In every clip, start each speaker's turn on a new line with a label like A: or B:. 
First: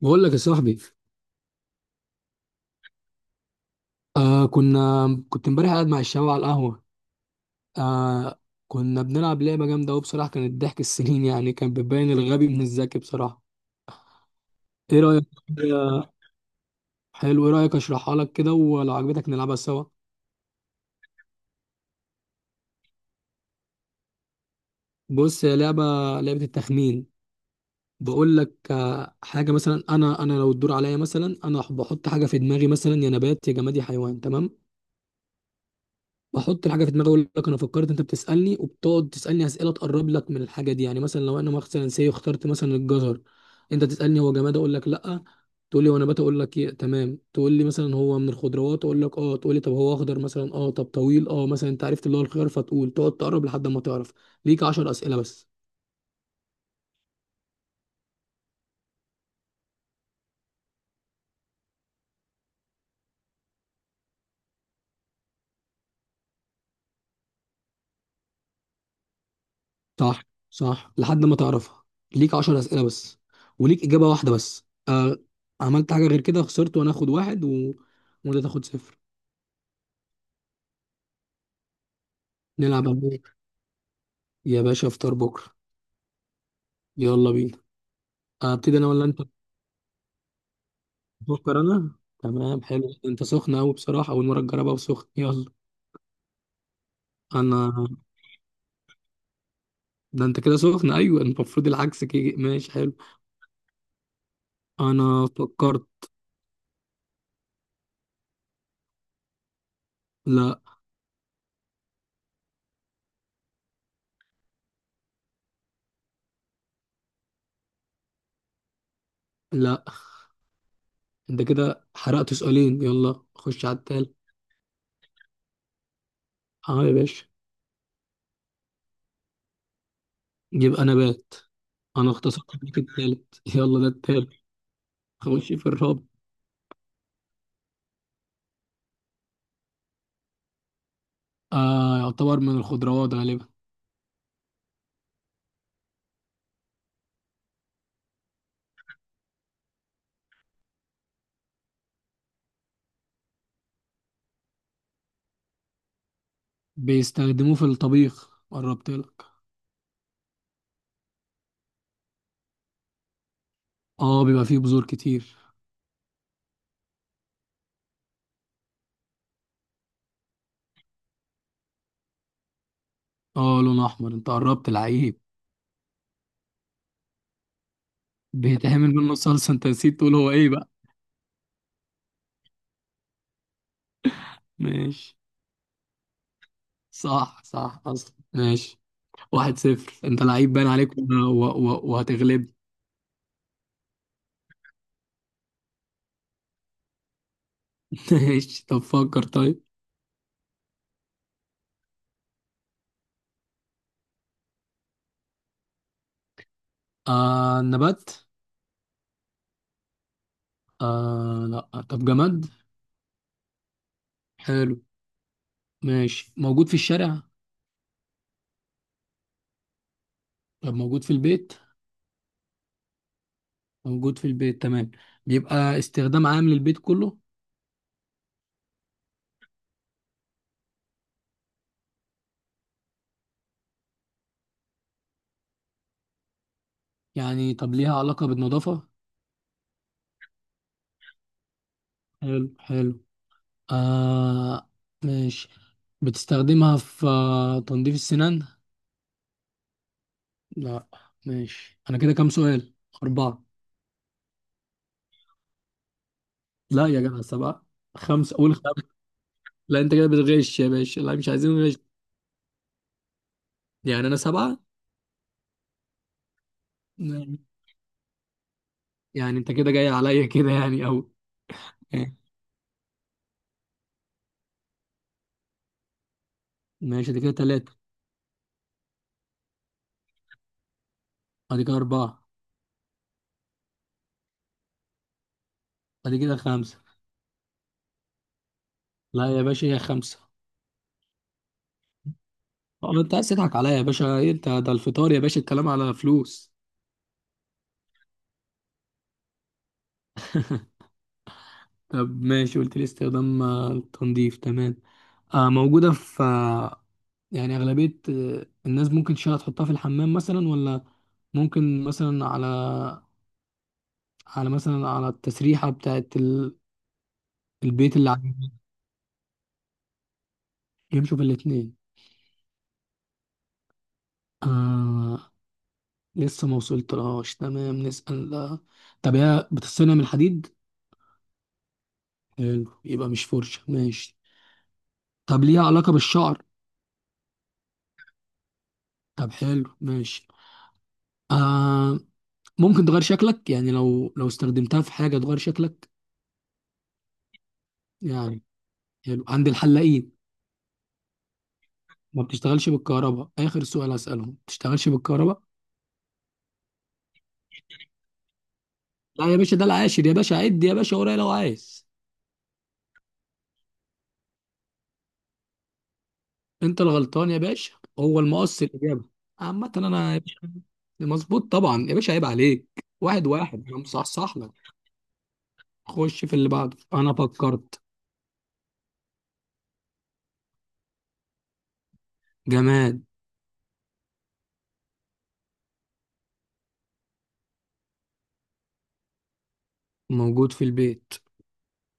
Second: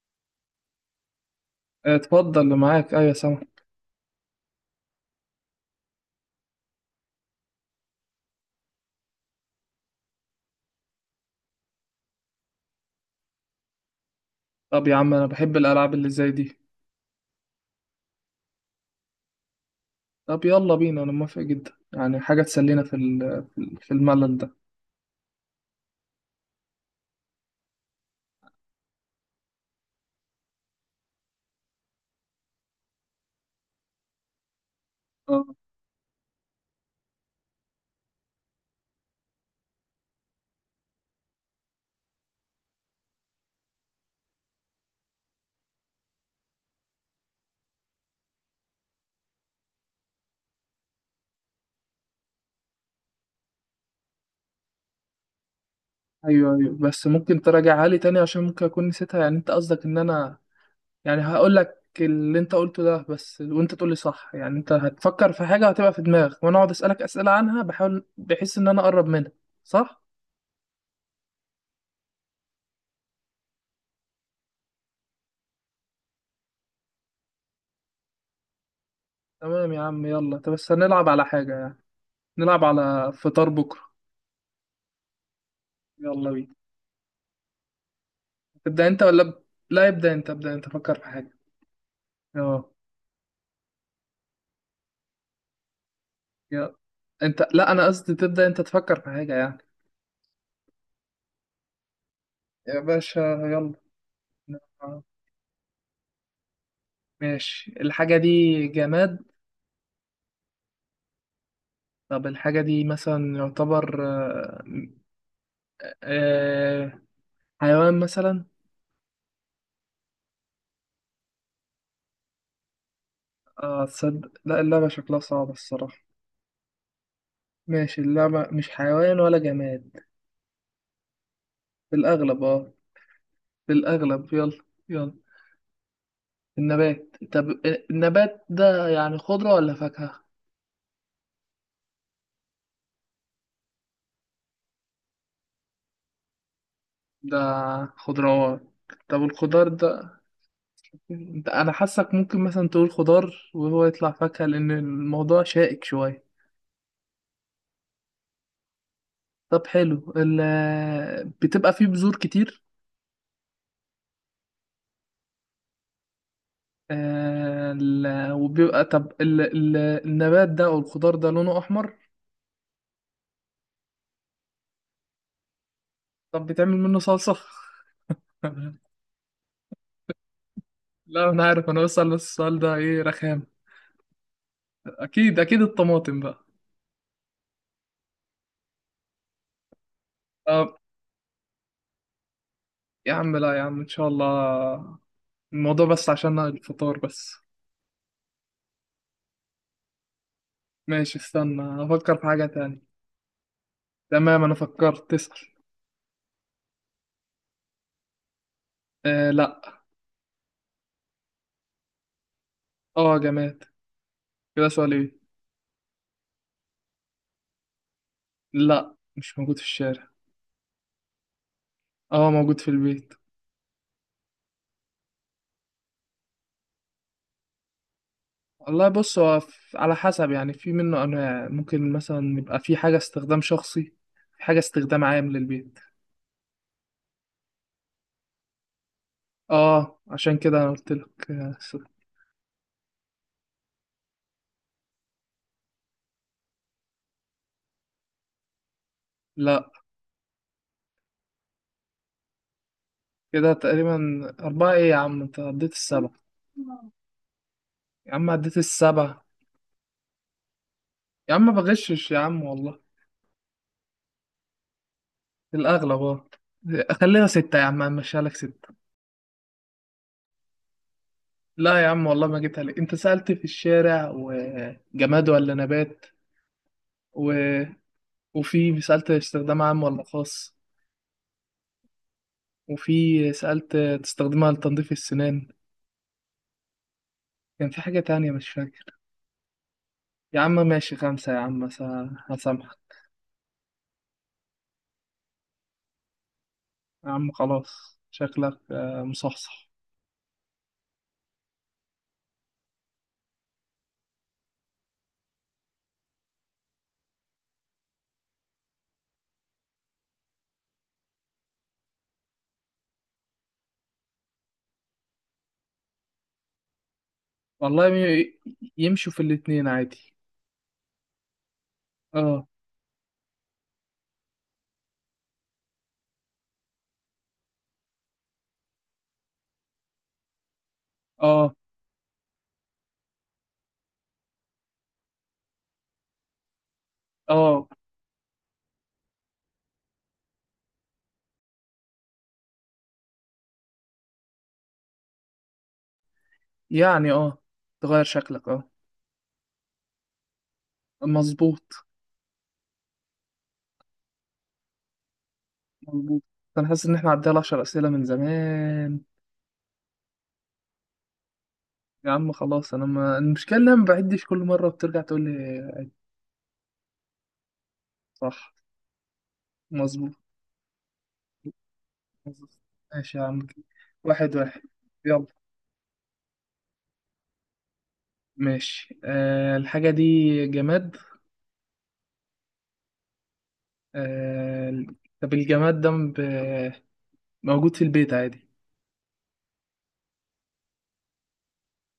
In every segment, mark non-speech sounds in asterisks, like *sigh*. A: بقول لك يا صاحبي.
B: اتفضل، اللي معاك، ايوه سامع.
A: كنا كنت امبارح قاعد مع الشباب على القهوة. آه كنا بنلعب لعبة جامدة أوي بصراحة، كانت ضحك السنين. *laughs* يعني كان بتبين الغبي من الذكي بصراحة.
B: طب يا
A: إيه
B: عم،
A: رأيك؟
B: انا بحب الالعاب اللي زي دي.
A: حلو، إيه رأيك أشرحها لك كده ولو عجبتك نلعبها سوا؟
B: طب يلا بينا، انا موافق جدا، يعني حاجه تسلينا في الملل ده.
A: بص، هي لعبة لعبة التخمين. بقول لك، حاجة مثلا أنا لو الدور عليا، مثلا أنا بحط حاجة في دماغي، مثلا يا نبات يا جماد يا حيوان، تمام؟
B: اه،
A: بحط الحاجه في دماغي، اقول لك انا فكرت، انت بتسالني وبتقعد تسالني اسئله تقرب لك من الحاجه دي. يعني مثلا لو انا مثلا اخترت مثلا الجزر، انت تسالني هو جماد؟ اقول لك لا. تقول لي هو نبات؟ اقول لك إيه؟ تمام. تقول لي مثلا هو من الخضروات؟ اقول لك اه. تقول لي طب هو اخضر مثلا؟ اه. طب طويل؟ اه. مثلا انت عرفت اللي هو الخيار، فتقول تقعد تقرب لحد ما تعرف. ليك 10 اسئله بس.
B: ايوه، ايوه، بس ممكن تراجعها لي تاني، عشان ممكن اكون نسيتها، يعني انت قصدك ان انا يعني هقول لك اللي انت قلته ده بس، وانت تقول لي صح؟ يعني انت هتفكر في حاجه هتبقى في دماغك، وانا اقعد اسالك اسئله عنها، بحاول بحيث ان انا اقرب منها؟ صح.
A: صح، صح لحد ما تعرفها. ليك 10 اسئله بس وليك اجابه واحده بس. عملت حاجه غير كده خسرت، وانا اخد واحد وانت تاخد صفر.
B: تمام يا عم، يلا. طب بس هنلعب على حاجه يعني؟ نلعب
A: نلعب
B: على فطار بكره.
A: يا باشا افطار بكره.
B: يلا بينا.
A: يلا بينا. ابتدي
B: تبدأ
A: انا
B: انت
A: ولا انت؟
B: ولا لا، يبدأ انت ابدأ انت، فكر في حاجة.
A: بفكر انا. تمام،
B: اه.
A: حلو، انت سخن قوي بصراحه، اول مره تجربها وسخن، يلا.
B: يلا. انت، لا،
A: انا،
B: انا قصدي تبدأ انت، تفكر في حاجة يعني.
A: ده انت كده سخن، ايوه المفروض العكس كده، ماشي
B: يا
A: حلو.
B: باشا. يلا.
A: انا فكرت.
B: ماشي، الحاجة دي جماد؟
A: لا.
B: طب الحاجة دي مثلا يعتبر آه، حيوان مثلا؟
A: لا انت كده حرقت سؤالين، يلا خش على
B: اه،
A: التالت.
B: تصدق، لا اللعبة شكلها صعبة الصراحة.
A: اه يا باشا.
B: ماشي، اللعبة مش حيوان ولا جماد؟
A: يبقى نبات.
B: في
A: انا
B: الأغلب
A: اختصرت
B: اه.
A: بيك التالت. *laughs*
B: في
A: يلا ده التالت،
B: الأغلب، يلا. يلا.
A: خش في الرابع.
B: النبات، طب النبات ده يعني خضرة ولا فاكهة؟
A: يعتبر من الخضروات غالبا.
B: ده خضروات؟ طب الخضار ده، ده انا حاسك ممكن مثلا تقول خضار وهو يطلع فاكهة، لان الموضوع شائك شوية.
A: بيستخدموه في الطبيخ، قربت لك.
B: طب حلو، بتبقى فيه بذور كتير؟
A: اه بيبقى فيه بذور كتير.
B: آه، ال... وبيبقى طب النبات ده او الخضار ده لونه احمر؟
A: اه لون احمر، انت قربت العيب.
B: طب بتعمل منه صلصة؟
A: بيتعمل
B: *laughs*
A: منه صلصه، انت نسيت تقول هو ايه بقى.
B: لا انا عارف، انا بسأل السؤال ده، ايه رخام؟
A: ماشي.
B: اكيد، اكيد الطماطم بقى.
A: صح، صح اصلا، ماشي. واحد صفر، انت لعيب باين
B: طب
A: عليك وهتغلب.
B: يا عم، لا يا عم، ان شاء الله، الموضوع بس عشان الفطار بس.
A: *laughs* ماشي طب فكر طيب.
B: ماشي، استنى افكر في حاجة تانية. تمام، انا فكرت، تسأل.
A: نبات؟
B: آه، لا.
A: لا طب جماد.
B: اه، جماد. كده
A: حلو.
B: سؤال ايه؟
A: ماشي، موجود في الشارع؟
B: لا، مش موجود في الشارع.
A: طب موجود في البيت؟
B: اه، موجود في البيت.
A: موجود في البيت تمام. بيبقى استخدام عام للبيت كله؟
B: والله، بص، هو على حسب يعني، في منه انواع، ممكن مثلا يبقى في حاجة استخدام شخصي، في حاجة استخدام عام للبيت.
A: يعني طب ليها علاقة بالنظافة؟
B: اه، عشان كده انا قلت لك.
A: حلو حلو. آه. ماشي. بتستخدمها في تنظيف السنان؟
B: لا.
A: لا. ماشي، انا كده كام سؤال؟ اربعة.
B: كده تقريبا. اربعة ايه يا عم، انت عديت السبعة.
A: لا يا جدع سبعة،
B: يا عم
A: خمسة قول
B: عديت
A: خمسة.
B: السبعة.
A: لا انت كده بتغش يا باشا، لا مش
B: يا عم
A: عايزين
B: ما
A: غش.
B: بغشش يا عم، والله.
A: يعني انا سبعة.
B: الأغلب اه. خليها
A: ماشي.
B: ستة يا عم، همشيها لك ستة.
A: يعني انت كده جاي عليا *laughs* كده يعني. او
B: لا يا عم والله ما جبتها لك، أنت سألت في الشارع وجماد ولا نبات،
A: ماشي، دي
B: و...
A: كده تلاتة،
B: وفي سألت استخدام عام ولا خاص،
A: ادي كده اربعة،
B: وفي سألت تستخدمها لتنظيف السنان،
A: ادي كده خمسة.
B: كان في حاجة تانية مش فاكر.
A: لا يا باشا هي خمسة.
B: يا عم ماشي، خمسة يا عم. هسامحك.
A: اه انت عايز تضحك عليا يا باشا، إيه انت ده الفطار يا باشا، الكلام على فلوس.
B: يا عم خلاص، شكلك مصحصح.
A: طب ماشي، قلت لي استخدام التنظيف، تمام. آه موجودة في آه، يعني أغلبية الناس ممكن تشيلها تحطها في الحمام مثلا، ولا ممكن مثلا على التسريحة بتاعت
B: والله
A: البيت اللي
B: ي-
A: عندنا.
B: يمشوا في الاتنين عادي.
A: يمشوا في الاتنين.
B: اه،
A: آه لسه ما وصلتلهاش، تمام نسأل آه، طب هي بتصنع من الحديد؟
B: اه،
A: حلو يبقى مش فرشة، ماشي. طب ليها علاقة بالشعر؟
B: اه.
A: طب حلو ماشي. آه ممكن تغير شكلك؟ يعني لو استخدمتها في حاجة تغير شكلك
B: يعني اه، تغير
A: يعني.
B: شكلك اه.
A: حلو، عند الحلاقين.
B: مظبوط.
A: ما بتشتغلش بالكهرباء؟ آخر سؤال هسألهم، ما بتشتغلش بالكهرباء.
B: مظبوط. انا حاسس ان احنا عدينا على 10 اسئله من زمان.
A: لا يا باشا ده العاشر يا باشا، عد يا باشا ورايا لو عايز.
B: يا عم خلاص، انا ما المشكله ان انا ما بعدش، كل مره بترجع تقول لي.
A: انت الغلطان يا باشا. هو
B: صح.
A: المقص الإجابة. عامة
B: مظبوط.
A: انا يا باشا. مظبوط طبعا يا باشا، عيب
B: مظبوط،
A: عليك،
B: ماشي يا
A: واحد
B: عم.
A: واحد، انا
B: واحد
A: مصحصح لك.
B: واحد. يلا.
A: خش في اللي بعده، انا فكرت.
B: ماشي، الحاجه دي جماد؟
A: جماد.
B: أه. طب الجماد ده موجود في البيت عادي؟
A: موجود في البيت،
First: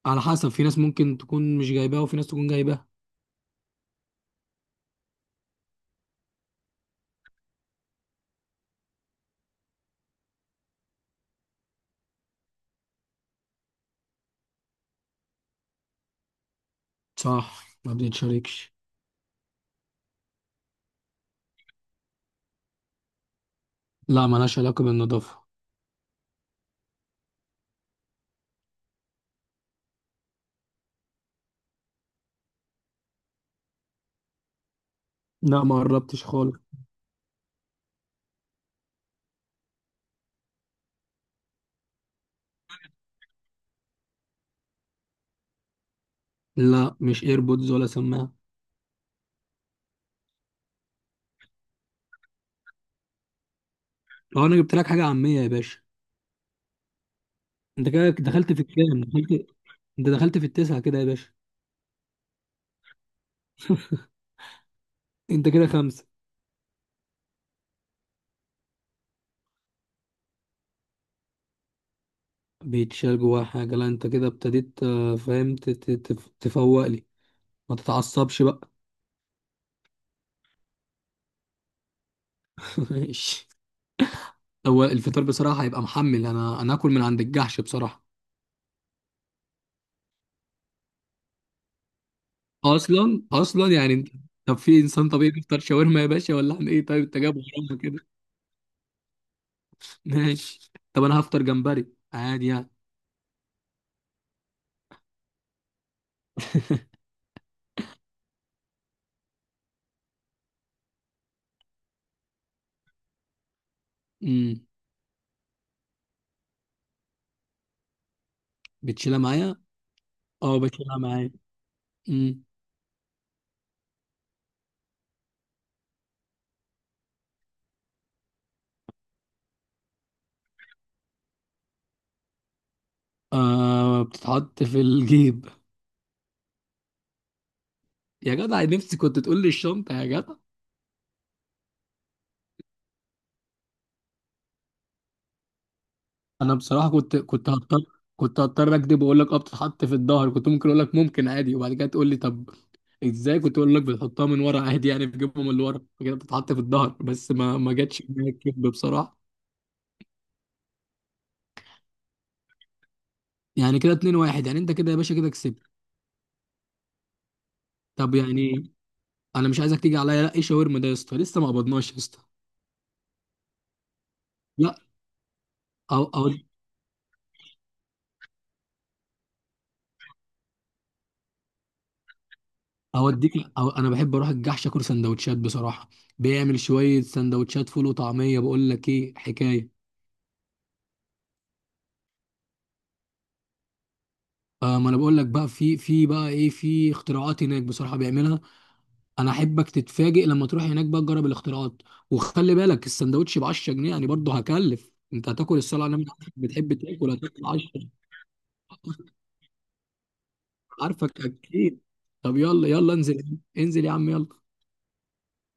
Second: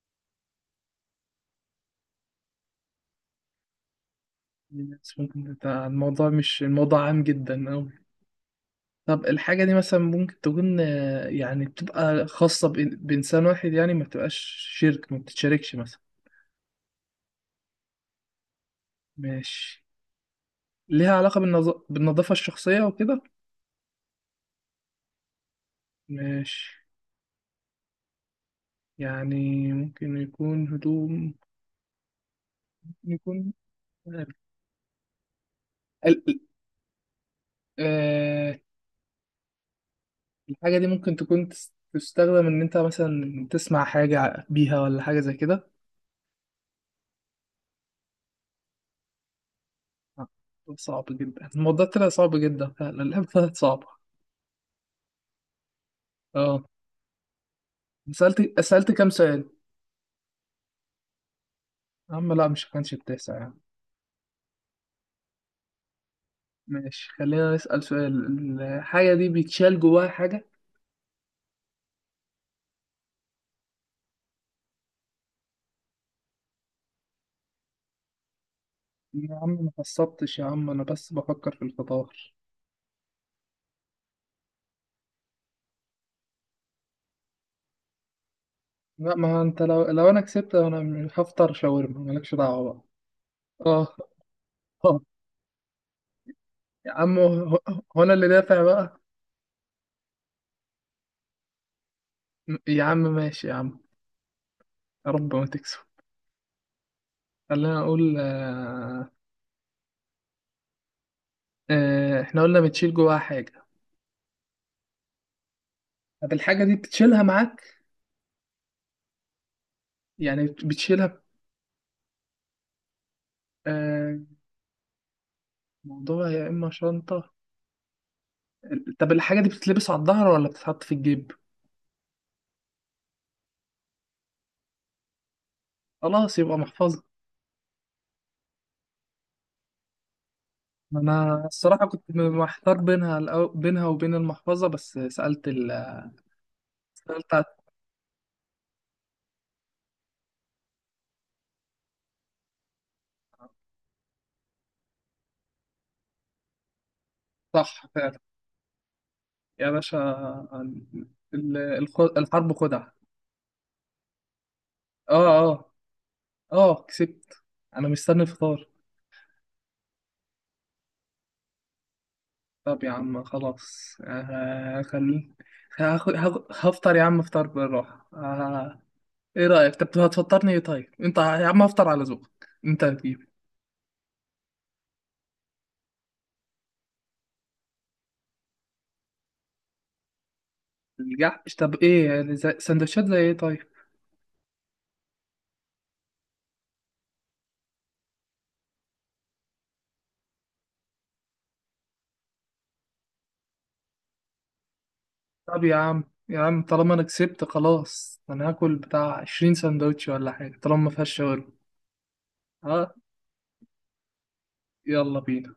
A: على حسب، في ناس ممكن تكون مش جايباه وفي ناس تكون جايباه.
B: الناس ممكن بتاع الموضوع، مش الموضوع عام جدا أوي. طب الحاجة دي مثلا ممكن تكون يعني بتبقى خاصة بإنسان واحد، يعني ما بتبقاش شركة، ما بتتشاركش مثلا.
A: صح ما بتتشاركش.
B: ماشي. ليها علاقة بالنظافة الشخصية وكده؟
A: لا ملهاش علاقة بالنظافة.
B: ماشي. يعني ممكن يكون هدوم؟ ممكن يكون ال...
A: لا ما قربتش
B: ال-
A: خالص.
B: آه... الحاجة دي ممكن تستخدم إن أنت مثلا تسمع حاجة بيها ولا حاجة زي كده؟
A: لا مش ايربودز ولا سماعة.
B: آه، صعب جدا الموضوع، طلع صعب جدا فعلا. *laughs* اللعبة طلعت صعبة.
A: لو انا جبت لك حاجة عامية يا باشا.
B: اه،
A: انت كده دخلت
B: سألت
A: في
B: سألت
A: الكام
B: كام
A: دخلت؟
B: سؤال؟
A: انت دخلت في التسعة كده يا باشا.
B: يا عم لا، مش كانش التاسع يعني.
A: انت كده خمسة.
B: ماشي، خلينا نسأل سؤال، الحاجة دي بيتشال جواها حاجة؟
A: بيتشال جواها حاجة. لا انت كده ابتديت فاهم تفوق لي. ما تتعصبش بقى.
B: يا عم ما قصبتش يا عم، انا بس بفكر في الفطار.
A: *laughs* ماشي. هو الفطار بصراحة هيبقى محمل، انا اكل من عند الجحش بصراحة.
B: لا، ما انت، لو انا كسبت، انا مش هفطر شاورما، مالكش دعوة بقى.
A: اصلا
B: اه،
A: يعني طب في
B: اه.
A: انسان طبيعي بيفطر شاورما يا باشا؟ ولا احنا ايه
B: يا
A: طيب؟ انت
B: عم،
A: جايب
B: هو
A: غرامة
B: هو
A: كده.
B: انا اللي دافع بقى.
A: *laughs* ماشي طب انا هفطر جمبري، عادي يعني.
B: يا عم ماشي يا عم، يا رب ما تكسب. خلينا اقول. احنا قلنا بتشيل جواها حاجة.
A: امم.
B: طب الحاجة دي بتشيلها معاك؟
A: بتشيلها معايا.
B: يعني
A: اه بشيلها
B: بتشيلها.
A: معايا. امم.
B: آه، موضوع يا اما شنطة. طب الحاجة دي بتتلبس على الظهر ولا بتتحط في الجيب؟
A: آه بتتحط في الجيب.
B: خلاص يبقى محفظة.
A: يا جدع نفسي كنت تقول لي الشنطه يا جدع.
B: انا الصراحه كنت محتار بينها، بينها وبين المحفظه، بس سالت
A: انا بصراحه كنت
B: سالت على
A: كنت هضطر، كنت هضطر اكذب واقول لك اه بتتحط في الظهر، كنت ممكن اقول لك ممكن عادي، وبعد كده تقول لي طب ازاي، كنت اقول لك بتحطها من ورا عادي يعني بتجيبها من اللي ورا كده بتتحط في الظهر، بس ما
B: الصح
A: جاتش
B: فعلا
A: معايا الكذب بصراحه.
B: يا باشا. الحرب خدعه.
A: يعني كده 2 1، يعني انت كده يا باشا كده
B: اه،
A: كسبت.
B: اه. اه كسبت. انا
A: طب
B: مستني الفطار.
A: يعني انا مش عايزك تيجي عليا، لا ايه شاورما ده يا اسطى، لسه ما قبضناش يا اسطى.
B: طب يا عم خلاص،
A: لا.
B: خلي.
A: أو أو
B: هفطر يا عم، افطر بالراحه. ايه رايك، طب هتفطرني ايه طيب؟ انت يا عم هفطر على ذوقك، انت هتجيب.
A: اوديك، أو انا بحب اروح الجحش اكل سندوتشات بصراحه، بيعمل شويه سندوتشات فول وطعميه، بقول لك ايه حكايه.
B: الجحش؟ طب ايه يعني، سندوتشات زي ايه طيب؟
A: ما انا بقول لك بقى، في في بقى ايه، في اختراعات هناك بصراحه بيعملها. انا احبك تتفاجئ لما تروح هناك بقى تجرب الاختراعات. وخلي بالك السندوتش ب 10 جنيه، يعني برضه هكلف، انت هتاكل
B: طب يا
A: الصلاه على
B: عم،
A: النبي عارفك
B: يا عم
A: بتحب
B: طالما انا
A: تاكل،
B: كسبت
A: هتاكل 10.
B: خلاص، انا هاكل بتاع 20 سندوتش ولا حاجه، طالما ما فيهاش
A: عارفك
B: شاورما.
A: اكيد. طب يلا يلا
B: ها.
A: انزل انزل يا عم، يلا.
B: يلا بينا.